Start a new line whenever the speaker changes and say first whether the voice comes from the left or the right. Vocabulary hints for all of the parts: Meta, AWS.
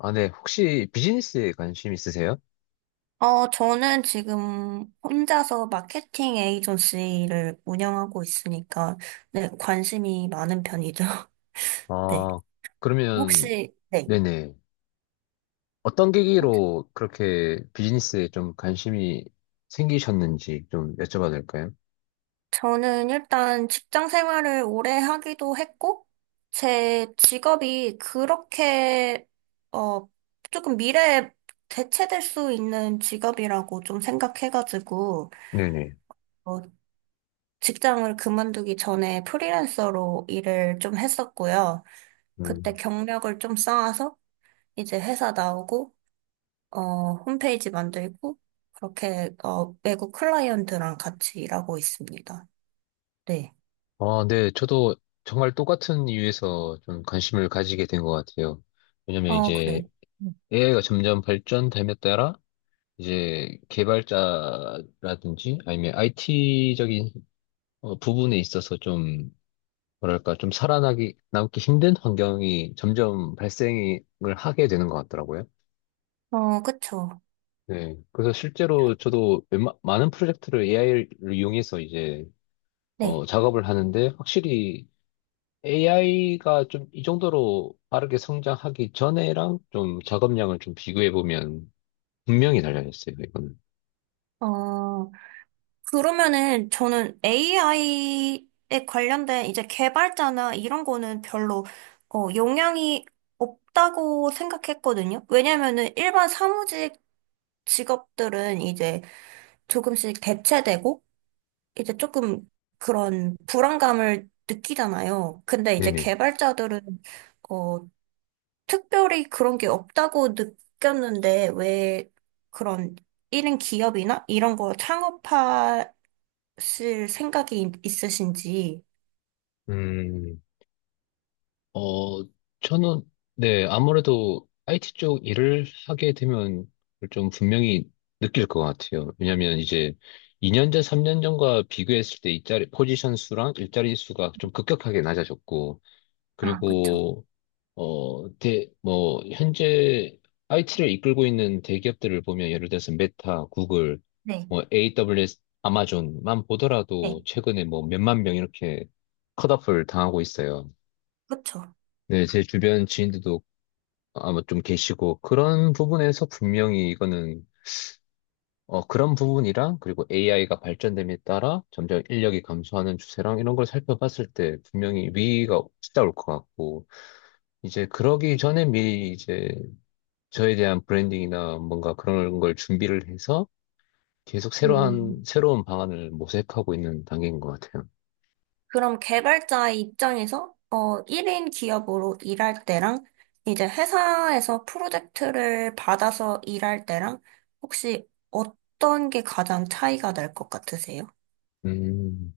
left: 아, 네. 혹시 비즈니스에 관심 있으세요?
right: 저는 지금 혼자서 마케팅 에이전시를 운영하고 있으니까, 네, 관심이 많은 편이죠. 네.
left: 아, 그러면,
right: 혹시, 네.
left: 네네. 어떤 계기로 그렇게 비즈니스에 좀 관심이 생기셨는지 좀 여쭤봐도 될까요?
right: 저는 일단 직장 생활을 오래 하기도 했고, 제 직업이 그렇게, 어, 조금 미래에 대체될 수 있는 직업이라고 좀 생각해가지고,
left: 네네.
right: 어, 직장을 그만두기 전에 프리랜서로 일을 좀 했었고요. 그때
left: 음.
right: 경력을 좀 쌓아서 이제 회사 나오고, 어, 홈페이지 만들고, 그렇게, 외국 클라이언트랑 같이 일하고 있습니다. 네.
left: 아, 네. 저도 정말 똑같은 이유에서 좀 관심을 가지게 된 것 같아요. 왜냐면
right: 어, 그래.
left: 이제
right: 음.
left: AI가 점점 발전됨에 따라 이제 개발자라든지 아니면 IT적인 부분에 있어서 좀 뭐랄까, 좀 남기 힘든 환경이 점점 발생을 하게 되는 것 같더라고요.
right: 어, 그쵸.
left: 네. 그래서 실제로 저도 많은 프로젝트를 AI를 이용해서 이제,
right: 네.
left: 작업을 하는데, 확실히 AI가 좀 이 정도로 빠르게 성장하기 전에랑 좀 작업량을 좀 비교해 보면 분명히 달라졌어요, 이거는.
right: 어, 그러면은 저는 AI에 관련된 이제 개발자나 이런 거는 별로, 영향이 없다고 생각했거든요. 왜냐면은 일반 사무직 직업들은 이제 조금씩 대체되고, 이제 조금 그런 불안감을 느끼잖아요. 근데 이제
left: 네네.
right: 개발자들은 어, 특별히 그런 게 없다고 느꼈는데 왜 그런 이인 기업이나 이런 거 창업하실 있으신지.
left: 음, 어, 저는, 네, 아무래도 IT 쪽 일을 하게 되면 그걸 좀 분명히 느낄 것 같아요. 왜냐면 이제 2년 전, 3년 전과 비교했을 때 일자리, 포지션 수랑 일자리 수가 좀 급격하게 낮아졌고,
right: 아, 그쵸.
left: 그리고, 뭐, 현재 IT를 이끌고 있는 대기업들을 보면 예를 들어서 메타, 구글,
right: 네.
left: 뭐, AWS, 아마존만
right: 네,
left: 보더라도 최근에 뭐 몇만 명 이렇게 컷오프를 당하고 있어요.
right: 그쵸.
left: 네, 제 주변 지인들도 아마 좀 계시고, 그런 부분에서 분명히 이거는, 그런 부분이랑, 그리고 AI가 발전됨에 따라 점점 인력이 감소하는 추세랑 이런 걸 살펴봤을 때 분명히 위기가 찾아올 것 같고, 이제 그러기 전에 미리 이제 저에 대한 브랜딩이나 뭔가 그런 걸 준비를 해서 계속 새로운,
right: 음.
left: 새로운 방안을 모색하고 있는 단계인 것 같아요.
right: 그럼 개발자 입장에서 1인 기업으로 일할 때랑 이제 회사에서 프로젝트를 받아서 일할 때랑 혹시 어떤 게 가장 차이가 날 것 같으세요?
left: 음.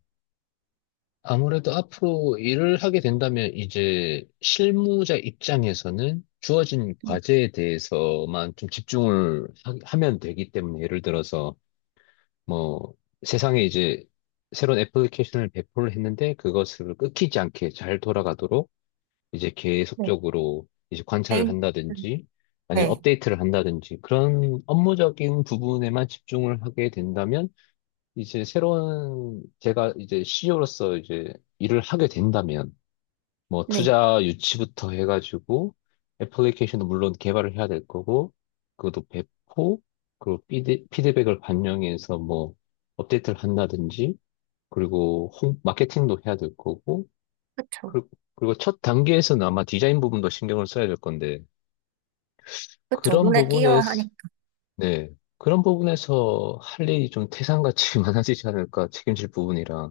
left: 아무래도 앞으로 일을 하게 된다면 이제 실무자 입장에서는 주어진
right: 네,
left: 과제에 대해서만 좀 집중을 면 되기 때문에 예를 들어서 뭐 세상에 이제 새로운 애플리케이션을 배포를 했는데 그것을 끊기지 않게 잘 돌아가도록 이제
right: 네.
left: 계속적으로 이제 관찰을
right: 메인 음,
left: 한다든지 아니면
right: 네,
left: 업데이트를 한다든지 그런 업무적인 부분에만 집중을 하게 된다면 이제 새로운 제가 이제 CEO로서 이제 일을 하게 된다면 뭐
right: 네,
left: 투자 유치부터 해가지고 애플리케이션도 물론 개발을 해야 될 거고 그것도 배포 그리고 피드백을 반영해서 뭐 업데이트를 한다든지 그리고 마케팅도 해야 될 거고
right: 그쵸,
left: 그리고, 그리고 첫 단계에서는 아마 디자인 부분도 신경을 써야 될 건데
right: 그쵸.
left: 그런
right: 눈에 띄어야
left: 부분에서,
right: 하니까.
left: 네, 그런 부분에서 할 일이 좀 태산같이 많아지지 않을까 책임질 부분이라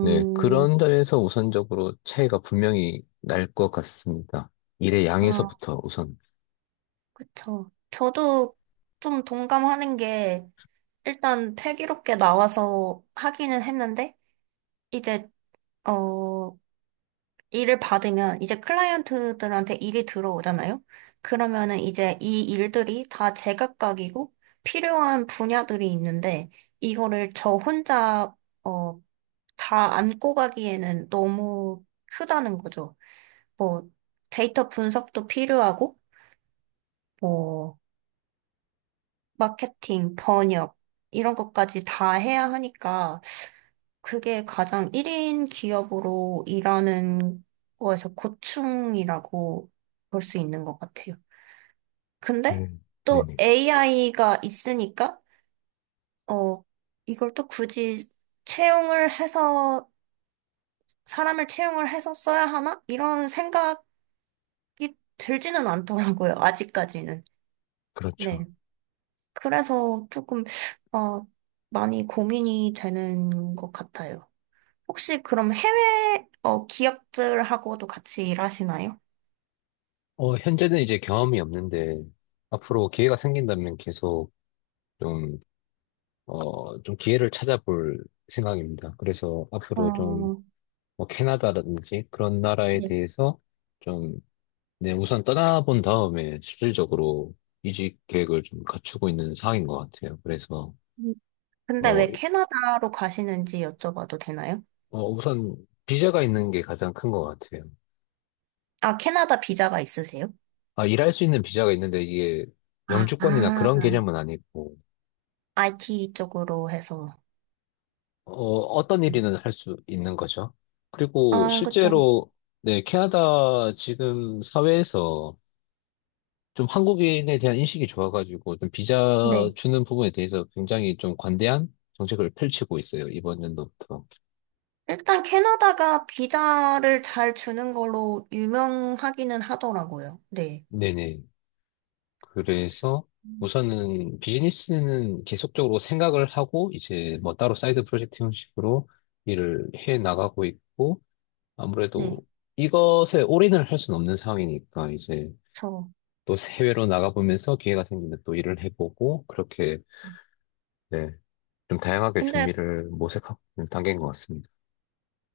left: 네, 그런 점에서 우선적으로 차이가 분명히 날 것 같습니다. 일의
right: 아,
left: 양에서부터 우선.
right: 그쵸. 저도 좀 동감하는 게 일단 패기롭게 나와서 하기는 했는데 이제 어 일을 받으면 이제 클라이언트들한테 일이 들어오잖아요. 그러면은 이제 이 일들이 다 제각각이고 필요한 분야들이 있는데 이거를 저 혼자 어, 다 안고 가기에는 너무 크다는 거죠. 뭐 데이터 분석도 필요하고 뭐 마케팅, 번역, 이런 것까지 다 해야 하니까 그게 가장 1인 기업으로 일하는 거에서 고충이라고 볼 수 있는 것 같아요. 근데
left: 네,
right: 또
left: 네네.
right: AI가 있으니까, 어, 이걸 또 굳이 채용을 해서, 사람을 채용을 해서 써야 하나? 이런 생각이 들지는 않더라고요, 아직까지는.
left: 그렇죠.
right: 네. 그래서 조금, 어, 많이 고민이 되는 것 같아요. 혹시 그럼 해외, 기업들하고도 같이 일하시나요?
left: 현재는 이제 경험이 없는데, 앞으로 기회가 생긴다면 계속 좀, 좀 기회를 찾아볼 생각입니다. 그래서 앞으로 좀,
right: 어,
left: 뭐, 캐나다라든지 그런 나라에
right: 네.
left: 대해서 좀, 네, 우선 떠나본 다음에 실질적으로 이직 계획을 좀 갖추고 있는 상황인 것 같아요. 그래서,
right: 음, 근데
left: 어,
right: 왜 캐나다로 가시는지 여쭤봐도 되나요?
left: 우선 비자가 있는 게 가장 큰 것 같아요.
right: 아, 캐나다 비자가 있으세요?
left: 아, 일할 수 있는 비자가 있는데 이게
right: 아,
left: 영주권이나 그런
right: 아,
left: 개념은 아니고,
right: IT 쪽으로 해서.
left: 어떤
right: 네.
left: 일이든 할 수 있는 거죠. 그리고
right: 아, 그쵸, 그쵸.
left: 실제로, 네, 캐나다 지금 사회에서 좀 한국인에 대한 인식이 좋아가지고 좀 비자
right: 네.
left: 주는 부분에 대해서 굉장히 좀 관대한 정책을 펼치고 있어요, 이번 연도부터.
right: 일단 캐나다가 비자를 잘 주는 걸로 유명하기는 하더라고요. 네.
left: 네네. 그래서
right: 음,
left: 우선은 비즈니스는 계속적으로 생각을 하고 이제 뭐 따로 사이드 프로젝트 형식으로 일을 해 나가고 있고
right: 네.
left: 아무래도 이것에 올인을 할 수는 없는 상황이니까 이제
right: 저.
left: 또 해외로 나가보면서 기회가 생기면 또 일을 해보고 그렇게
right: 음.
left: 네, 좀 다양하게
right: 근데
left: 준비를 모색하고 있는 단계인 것 같습니다.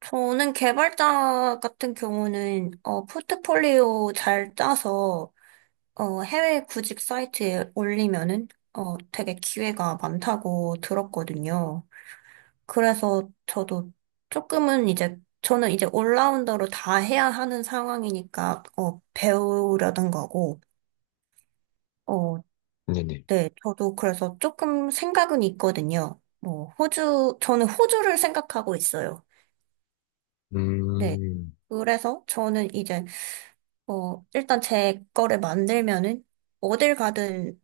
right: 저는 개발자 같은 경우는 어, 포트폴리오 잘 짜서 해외 구직 사이트에 올리면은 되게 기회가 많다고 들었거든요. 그래서 저도 조금은 이제 저는 이제 올라운더로 다 해야 하는 상황이니까 어, 배우려던 거고 어,
left: 네네.
right: 네, 저도 그래서 조금 생각은 있거든요. 뭐 호주 저는 호주를 생각하고 있어요. 네.
left: 음,
right: 그래서 저는 이제 일단 제 거를 만들면은 어딜 가든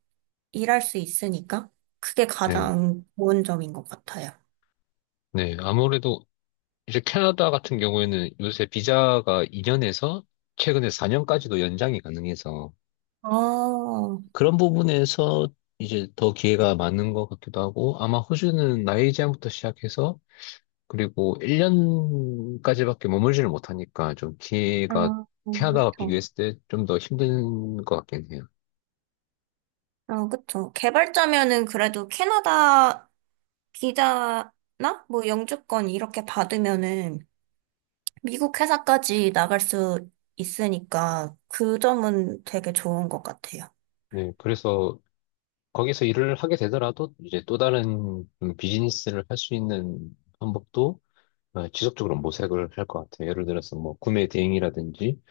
right: 일할 수 있으니까 그게
left: 네.
right: 가장 좋은 점인 것 같아요.
left: 네. 아무래도 이제 캐나다 같은 경우에는 요새 비자가 2년에서 최근에 4년까지도 연장이 가능해서
right: 아,
left: 그런 부분에서 이제 더 기회가 많은 것 같기도 하고 아마 호주는 나이 제한부터 시작해서 그리고 1년까지밖에 머물지를 못하니까 좀 기회가
right: 아,
left: 캐나다와
right: 그쵸.
left: 비교했을 때 좀 더 힘든 것 같긴 해요.
right: 아, 그쵸. 개발자면은 그래도 캐나다 비자나 뭐 영주권 이렇게 받으면은 미국 회사까지 나갈 수 있으니까 그 점은 되게 좋은 것 같아요.
left: 네, 그래서 거기서 일을 하게 되더라도 이제 또 다른 좀 비즈니스를 할 수 있는 방법도 아, 지속적으로 모색을 할 것 같아요. 예를 들어서 뭐 구매 대행이라든지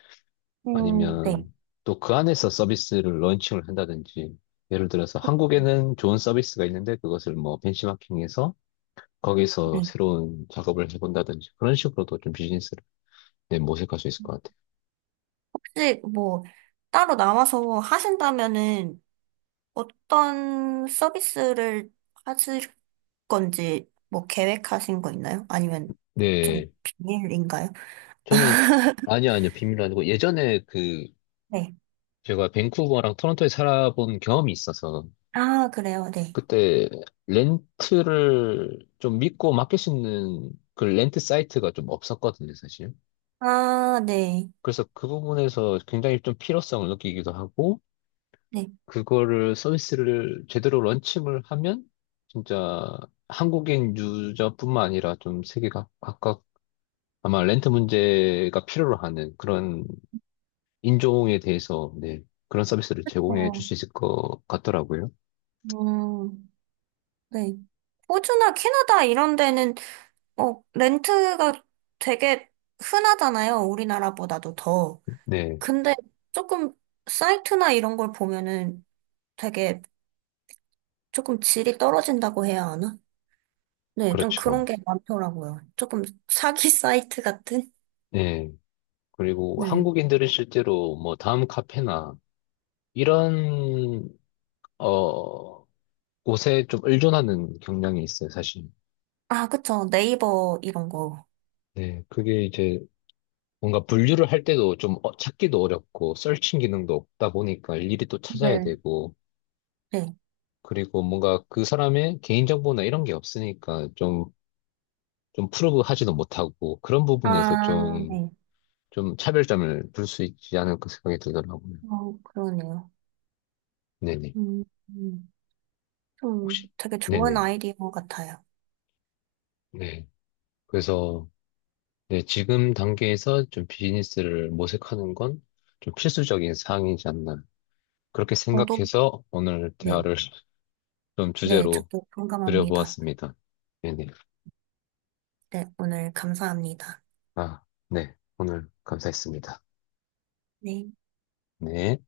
right: 네.
left: 아니면 또 그 안에서 서비스를 런칭을 한다든지 예를 들어서 한국에는 좋은 서비스가 있는데 그것을 뭐 벤치마킹해서 거기서
right: 네.
left: 새로운 작업을 해본다든지 그런 식으로도 좀 비즈니스를 네, 모색할 수 있을 것 같아요.
right: 혹시 뭐 따로 나와서 하신다면은 어떤 서비스를 하실 건지 뭐 계획하신 거 있나요? 아니면 좀
left: 네,
right: 비밀인가요?
left: 저는 아니요 아니요 비밀 아니고 예전에 그
right: 네.
left: 제가 밴쿠버랑 토론토에 살아본 경험이 있어서
right: 아, 그래요. 네.
left: 그때 렌트를 좀 믿고 맡길 수 있는 그 렌트 사이트가 좀 없었거든요, 사실.
right: 아, 네.
left: 그래서 그 부분에서 굉장히 좀 필요성을 느끼기도 하고,
right: 네.
left: 그거를 서비스를 제대로 런칭을 하면, 진짜 한국인 유저뿐만 아니라 좀 세계 각각 아마 렌트 문제가 필요로 하는 그런 인종에 대해서, 네, 그런 서비스를 제공해 줄
right: 어,
left: 수 있을 것 같더라고요.
right: 음, 네. 호주나 캐나다 이런 데는 렌트가 되게 흔하잖아요. 우리나라보다도 더.
left: 네,
right: 근데 조금 사이트나 이런 걸 보면은 되게 조금 질이 떨어진다고 해야 하나? 네, 좀
left: 그렇죠.
right: 그런 게 많더라고요. 조금 사기 사이트 같은?
left: 네. 그리고
right: 네.
left: 한국인들은 실제로 뭐 다음 카페나 이런 어 곳에 좀 의존하는 경향이 있어요, 사실.
right: 아, 그쵸. 네이버 이런 거.
left: 네, 그게 이제 뭔가 분류를 할 때도 좀 찾기도 어렵고 서칭 기능도 없다 보니까 일일이 또 찾아야
right: 네,
left: 되고
right: 네.
left: 그리고 뭔가 그 사람의 개인정보나 이런 게 없으니까 좀 좀 프로브하지도 못하고 그런 부분에서
right: 아,
left: 좀
right: 네.
left: 좀 차별점을 둘 수 있지 않을까 생각이 들더라고요.
right: 어, 그러네요.
left: 네네.
right: 음, 음.
left: 혹시,
right: 좀 되게 좋은
left: 네네.
right: 아이디어 같아요.
left: 네. 그래서 네, 지금 단계에서 좀 비즈니스를 모색하는 건 좀 필수적인 사항이지 않나. 그렇게
right: 저도,
left: 생각해서 오늘
right: 네.
left: 대화를 좀
right: 네,
left: 주제로
right: 저도 공감합니다.
left: 드려보았습니다. 네네.
right: 네, 오늘 감사합니다.
left: 아, 네. 오늘 감사했습니다.
right: 네.
left: 네.